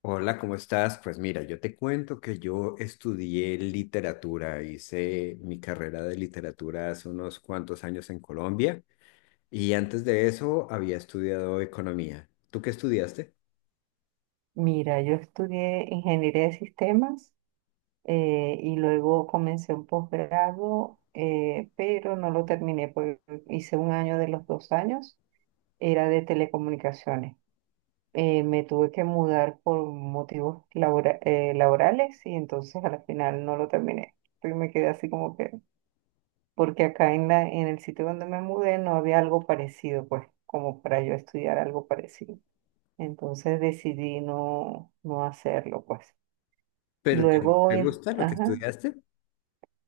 Hola, ¿cómo estás? Pues mira, yo te cuento que yo estudié literatura, hice mi carrera de literatura hace unos cuantos años en Colombia y antes de eso había estudiado economía. ¿Tú qué estudiaste? Mira, yo estudié ingeniería de sistemas, y luego comencé un posgrado, pero no lo terminé porque hice un año de los dos años, era de telecomunicaciones. Me tuve que mudar por motivos laborales y entonces al final no lo terminé. Y me quedé así como que, porque acá en en el sitio donde me mudé no había algo parecido, pues, como para yo estudiar algo parecido. Entonces decidí no, no hacerlo, pues. ¿Pero te, Luego, te gusta lo que ajá, estudiaste?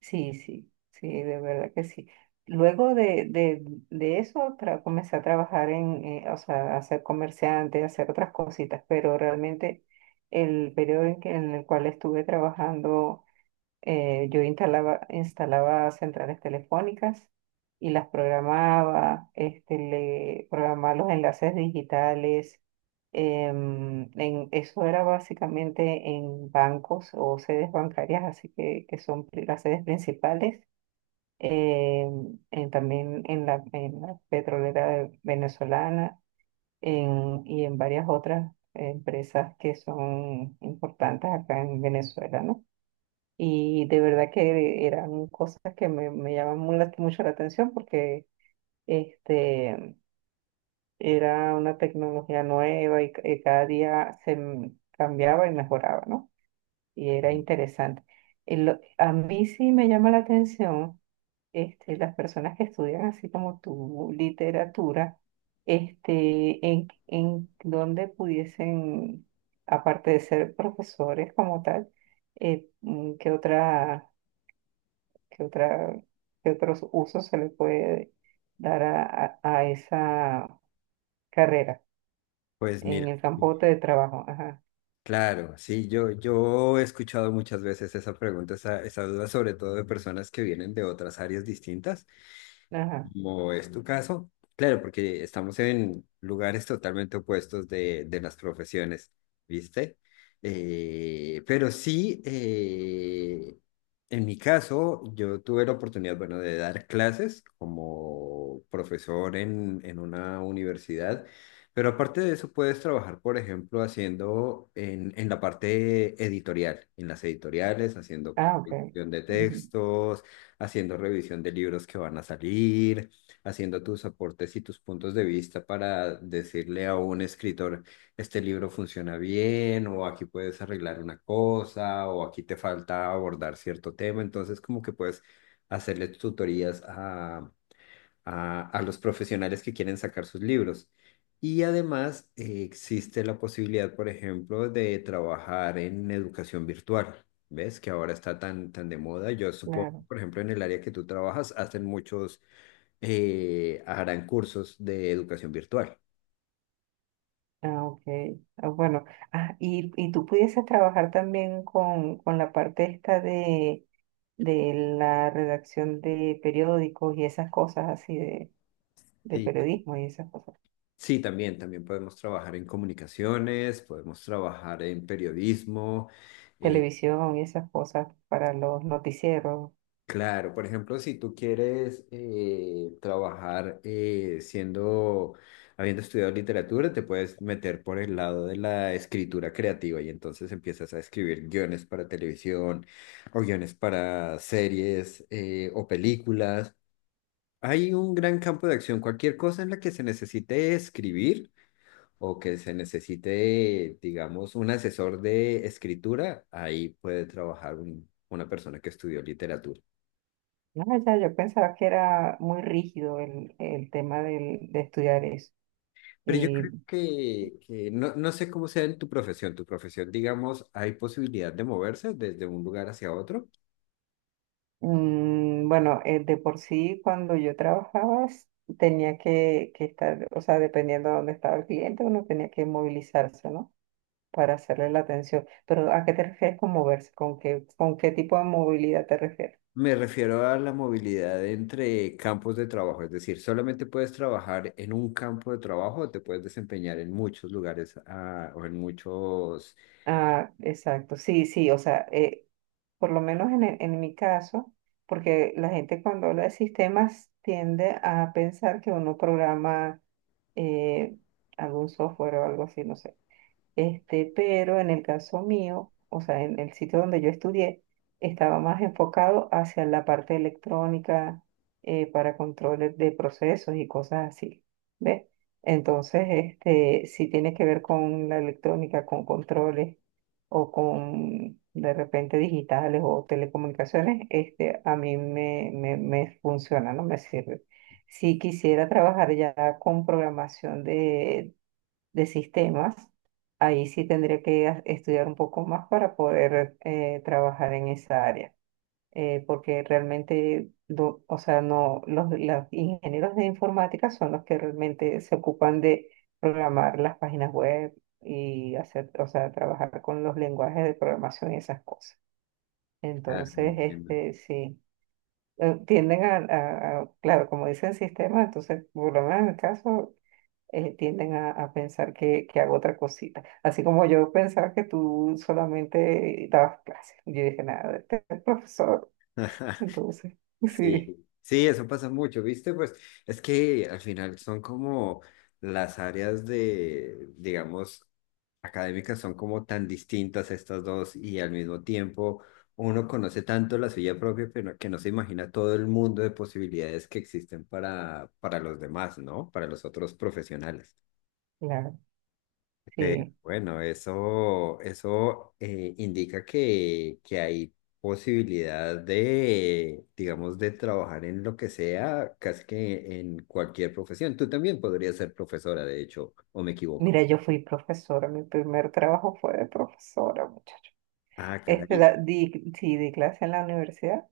sí, sí, sí, de verdad que sí. Luego de eso, comencé a trabajar o sea, a ser comerciante, a hacer otras cositas, pero realmente el periodo en el cual estuve trabajando, yo instalaba centrales telefónicas y las programaba, le programaba los enlaces digitales. Eso era básicamente en bancos o sedes bancarias, así que son las sedes principales. También en en la petrolera venezolana y en varias otras empresas que son importantes acá en Venezuela, ¿no? Y de verdad que eran cosas que me llaman mucho la atención porque este, era una tecnología nueva y cada día cambiaba y mejoraba, ¿no? Y era interesante. Y a mí sí me llama la atención, las personas que estudian así como tu literatura, en, donde pudiesen, aparte de ser profesores como tal, ¿qué otra? ¿Qué otra, qué otros usos se le puede dar a esa carrera Pues en mira, el campo de trabajo? Ajá, claro, sí, yo he escuchado muchas veces esa pregunta, esa duda, sobre todo de personas que vienen de otras áreas distintas. ajá. Como es tu caso, claro, porque estamos en lugares totalmente opuestos de las profesiones, ¿viste? Pero sí, en mi caso, yo tuve la oportunidad, bueno, de dar clases como profesor en una universidad, pero aparte de eso puedes trabajar, por ejemplo, haciendo en la parte editorial, en las editoriales, haciendo Ah, ok. producción de Ujú. textos, haciendo revisión de libros que van a salir, haciendo tus aportes y tus puntos de vista para decirle a un escritor, este libro funciona bien, o aquí puedes arreglar una cosa, o aquí te falta abordar cierto tema. Entonces, como que puedes hacerle tutorías a los profesionales que quieren sacar sus libros. Y además existe la posibilidad, por ejemplo, de trabajar en educación virtual, ¿ves? Que ahora está tan, tan de moda. Yo supongo, Claro. por ejemplo, en el área que tú trabajas, hacen muchos, harán cursos de educación virtual. Ah, ok. Ah, bueno, ah, y tú pudieses trabajar también con la parte esta de la redacción de periódicos y esas cosas así de Sí. periodismo y esas cosas, Sí, también, también podemos trabajar en comunicaciones, podemos trabajar en periodismo. televisión y esas cosas para los noticieros. Claro, por ejemplo, si tú quieres trabajar, habiendo estudiado literatura, te puedes meter por el lado de la escritura creativa y entonces empiezas a escribir guiones para televisión o guiones para series, o películas. Hay un gran campo de acción, cualquier cosa en la que se necesite escribir o que se necesite, digamos, un asesor de escritura, ahí puede trabajar una persona que estudió literatura. No, ya yo pensaba que era muy rígido el tema de estudiar eso. Pero yo creo Y que no, no sé cómo sea en tu profesión. Tu profesión, digamos, hay posibilidad de moverse desde un lugar hacia otro. Bueno, de por sí cuando yo trabajaba tenía que estar, o sea, dependiendo de dónde estaba el cliente, uno tenía que movilizarse, ¿no? Para hacerle la atención. Pero ¿a qué te refieres con moverse? ¿Con qué tipo de movilidad te refieres? Me refiero a la movilidad entre campos de trabajo, es decir, solamente puedes trabajar en un campo de trabajo o te puedes desempeñar en muchos lugares, ah, o en muchos... Ah, exacto, sí, sí, o sea, por lo menos en mi caso, porque la gente cuando habla de sistemas tiende a pensar que uno programa, eh, algún software o algo así, no sé. Pero en el caso mío, o sea, en el sitio donde yo estudié, estaba más enfocado hacia la parte electrónica, para controles de procesos y cosas así, ¿ves? Entonces, si tiene que ver con la electrónica, con controles o con de repente digitales o telecomunicaciones, a mí me funciona, no me sirve. Si quisiera trabajar ya con programación de sistemas, ahí sí tendría que estudiar un poco más para poder, trabajar en esa área, porque realmente, o sea, no, los ingenieros de informática son los que realmente se ocupan de programar las páginas web y hacer, o sea, trabajar con los lenguajes de programación y esas cosas. Ah, no Entonces, entiendo. Sí, tienden a claro, como dicen sistemas, entonces, por lo menos en el caso, tienden a pensar que hago otra cosita. Así como yo pensaba que tú solamente dabas clases. Yo dije, nada, este es profesor. Entonces, Sí, sí, sí, eso pasa mucho, ¿viste? Pues es que al final son como las áreas de, digamos, académicas son como tan distintas estas dos y al mismo tiempo uno conoce tanto la suya propia pero que no se imagina todo el mundo de posibilidades que existen para los demás, ¿no? Para los otros profesionales. claro, Pero sí. bueno, eso, indica que hay posibilidad de, digamos, de trabajar en lo que sea, casi que en cualquier profesión. Tú también podrías ser profesora, de hecho, o me equivoco. Mira, yo fui profesora. Mi primer trabajo fue de profesora, muchacho. Ah, caray, Di, sí, di clase en la universidad,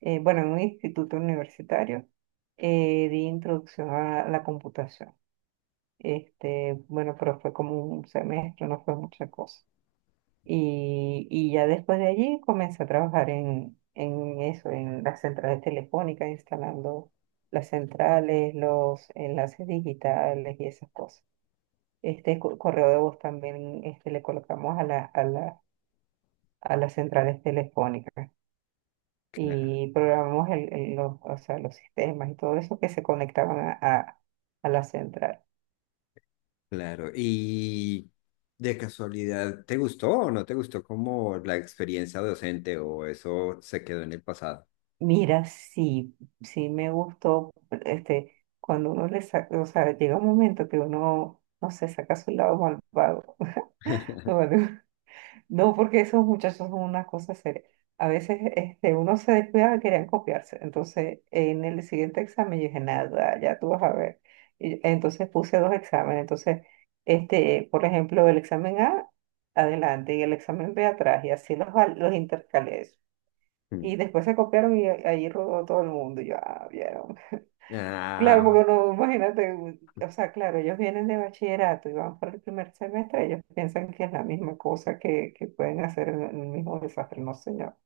bueno, en un instituto universitario, di introducción a la computación. Bueno, pero fue como un semestre, no fue mucha cosa. Y ya después de allí comencé a trabajar en eso, en las centrales telefónicas, instalando las centrales, los enlaces digitales y esas cosas. Correo de voz también, le colocamos a a las centrales telefónicas claro, y programamos o sea, los sistemas y todo eso que se conectaban a la central. claro. ¿Y de casualidad, te gustó o no te gustó como la experiencia docente o eso se quedó en el pasado? Mira, sí, sí me gustó, este, cuando uno le saca, o sea, llega un momento que uno, no sé, saca su lado malvado. No, vale. No, porque esos muchachos son una cosa seria. A veces, uno se descuidaba y querían copiarse. Entonces, en el siguiente examen yo dije, nada, ya tú vas a ver. Y entonces puse dos exámenes. Entonces, por ejemplo, el examen A, adelante, y el examen B atrás, y así los intercalé. Mm. Y después se copiaron y ahí rodó todo el mundo. Y yo, ah, vieron. Claro, Ah. porque no, imagínate, o sea, claro, ellos vienen de bachillerato y van para el primer semestre, ellos piensan que es la misma cosa que pueden hacer en el mismo desastre, no señor.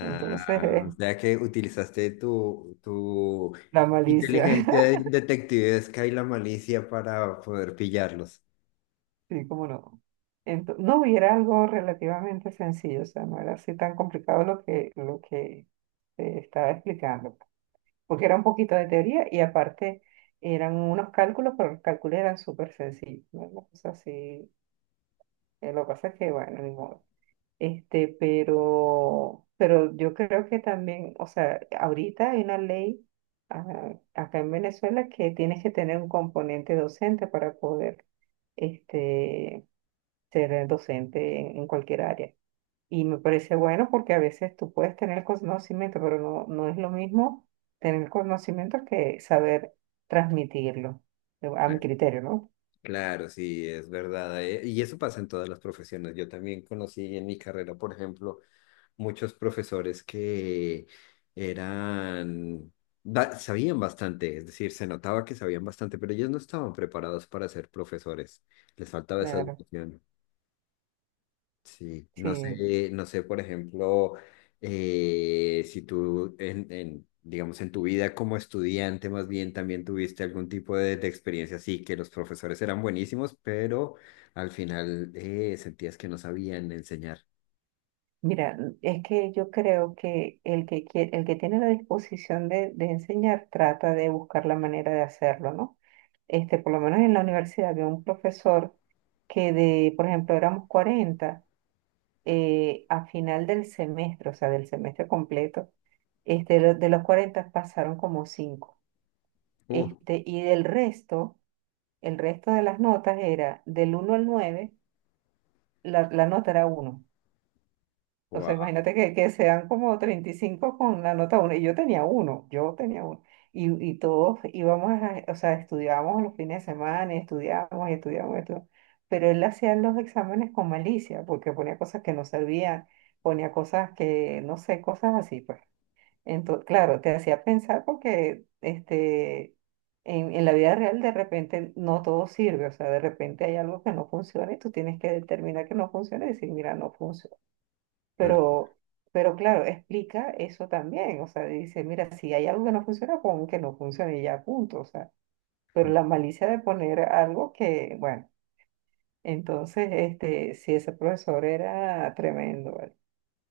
Entonces, o sea que utilizaste tu la malicia, inteligencia detectivesca y la malicia para poder pillarlos. sí, cómo no. No, y era algo relativamente sencillo, o sea, no era así tan complicado lo que te estaba explicando. Porque era un poquito de teoría y aparte eran unos cálculos, pero los cálculos eran súper sencillos, ¿no? Una cosa así, lo que pasa es que, bueno, ni modo. Pero, yo creo que también, o sea, ahorita hay una ley, acá en Venezuela, que tienes que tener un componente docente para poder, este, ser docente en cualquier área. Y me parece bueno porque a veces tú puedes tener conocimiento, pero no, no es lo mismo tener conocimiento que saber transmitirlo, a mi Claro. criterio, ¿no? Claro, sí, es verdad. Y eso pasa en todas las profesiones. Yo también conocí en mi carrera, por ejemplo, muchos profesores que eran, sabían bastante, es decir, se notaba que sabían bastante, pero ellos no estaban preparados para ser profesores. Les faltaba esa Claro, educación. Sí, no sí. sé, no sé, por ejemplo, si tú, digamos, en tu vida como estudiante, más bien también tuviste algún tipo de experiencia así, que los profesores eran buenísimos, pero al final, sentías que no sabían enseñar. Mira, es que yo creo que el que tiene la disposición de enseñar trata de buscar la manera de hacerlo, ¿no? Por lo menos en la universidad había un profesor que de, por ejemplo, éramos 40, a final del semestre, o sea, del semestre completo, de los 40 pasaron como cinco. Uh, Y del resto, el resto de las notas era del 1 al 9, la nota era uno. O sea, wow. imagínate que sean como 35 con la nota uno. Y yo tenía uno, yo tenía uno. Y todos íbamos, o sea, estudiábamos los fines de semana y estudiábamos y estudiábamos y estudiábamos. Pero él hacía los exámenes con malicia, porque ponía cosas que no servían, ponía cosas que, no sé, cosas así, pues. Entonces, claro, te hacía pensar porque, en la vida real de repente no todo sirve, o sea, de repente hay algo que no funciona y tú tienes que determinar que no funciona y decir, mira, no funciona, pero, pero claro, explica eso también. O sea, dice, mira, si hay algo que no funciona, pon que no funcione y ya, punto. O sea, pero la malicia de poner algo que, bueno, entonces, si ese profesor era tremendo, ¿vale?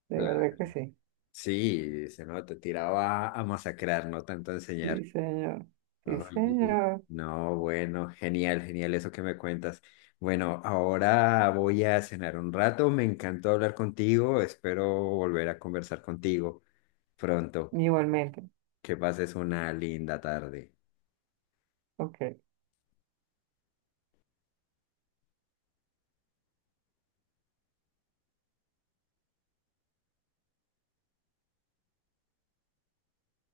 De Claro. verdad que sí. Sí, se no, te tiraba a masacrar, no tanto a enseñar. Sí, señor. Sí, Ay, sí. señor. No, bueno, genial, genial eso que me cuentas. Bueno, ahora voy a cenar un rato. Me encantó hablar contigo. Espero volver a conversar contigo pronto. Igualmente. Que pases una linda tarde. Ok.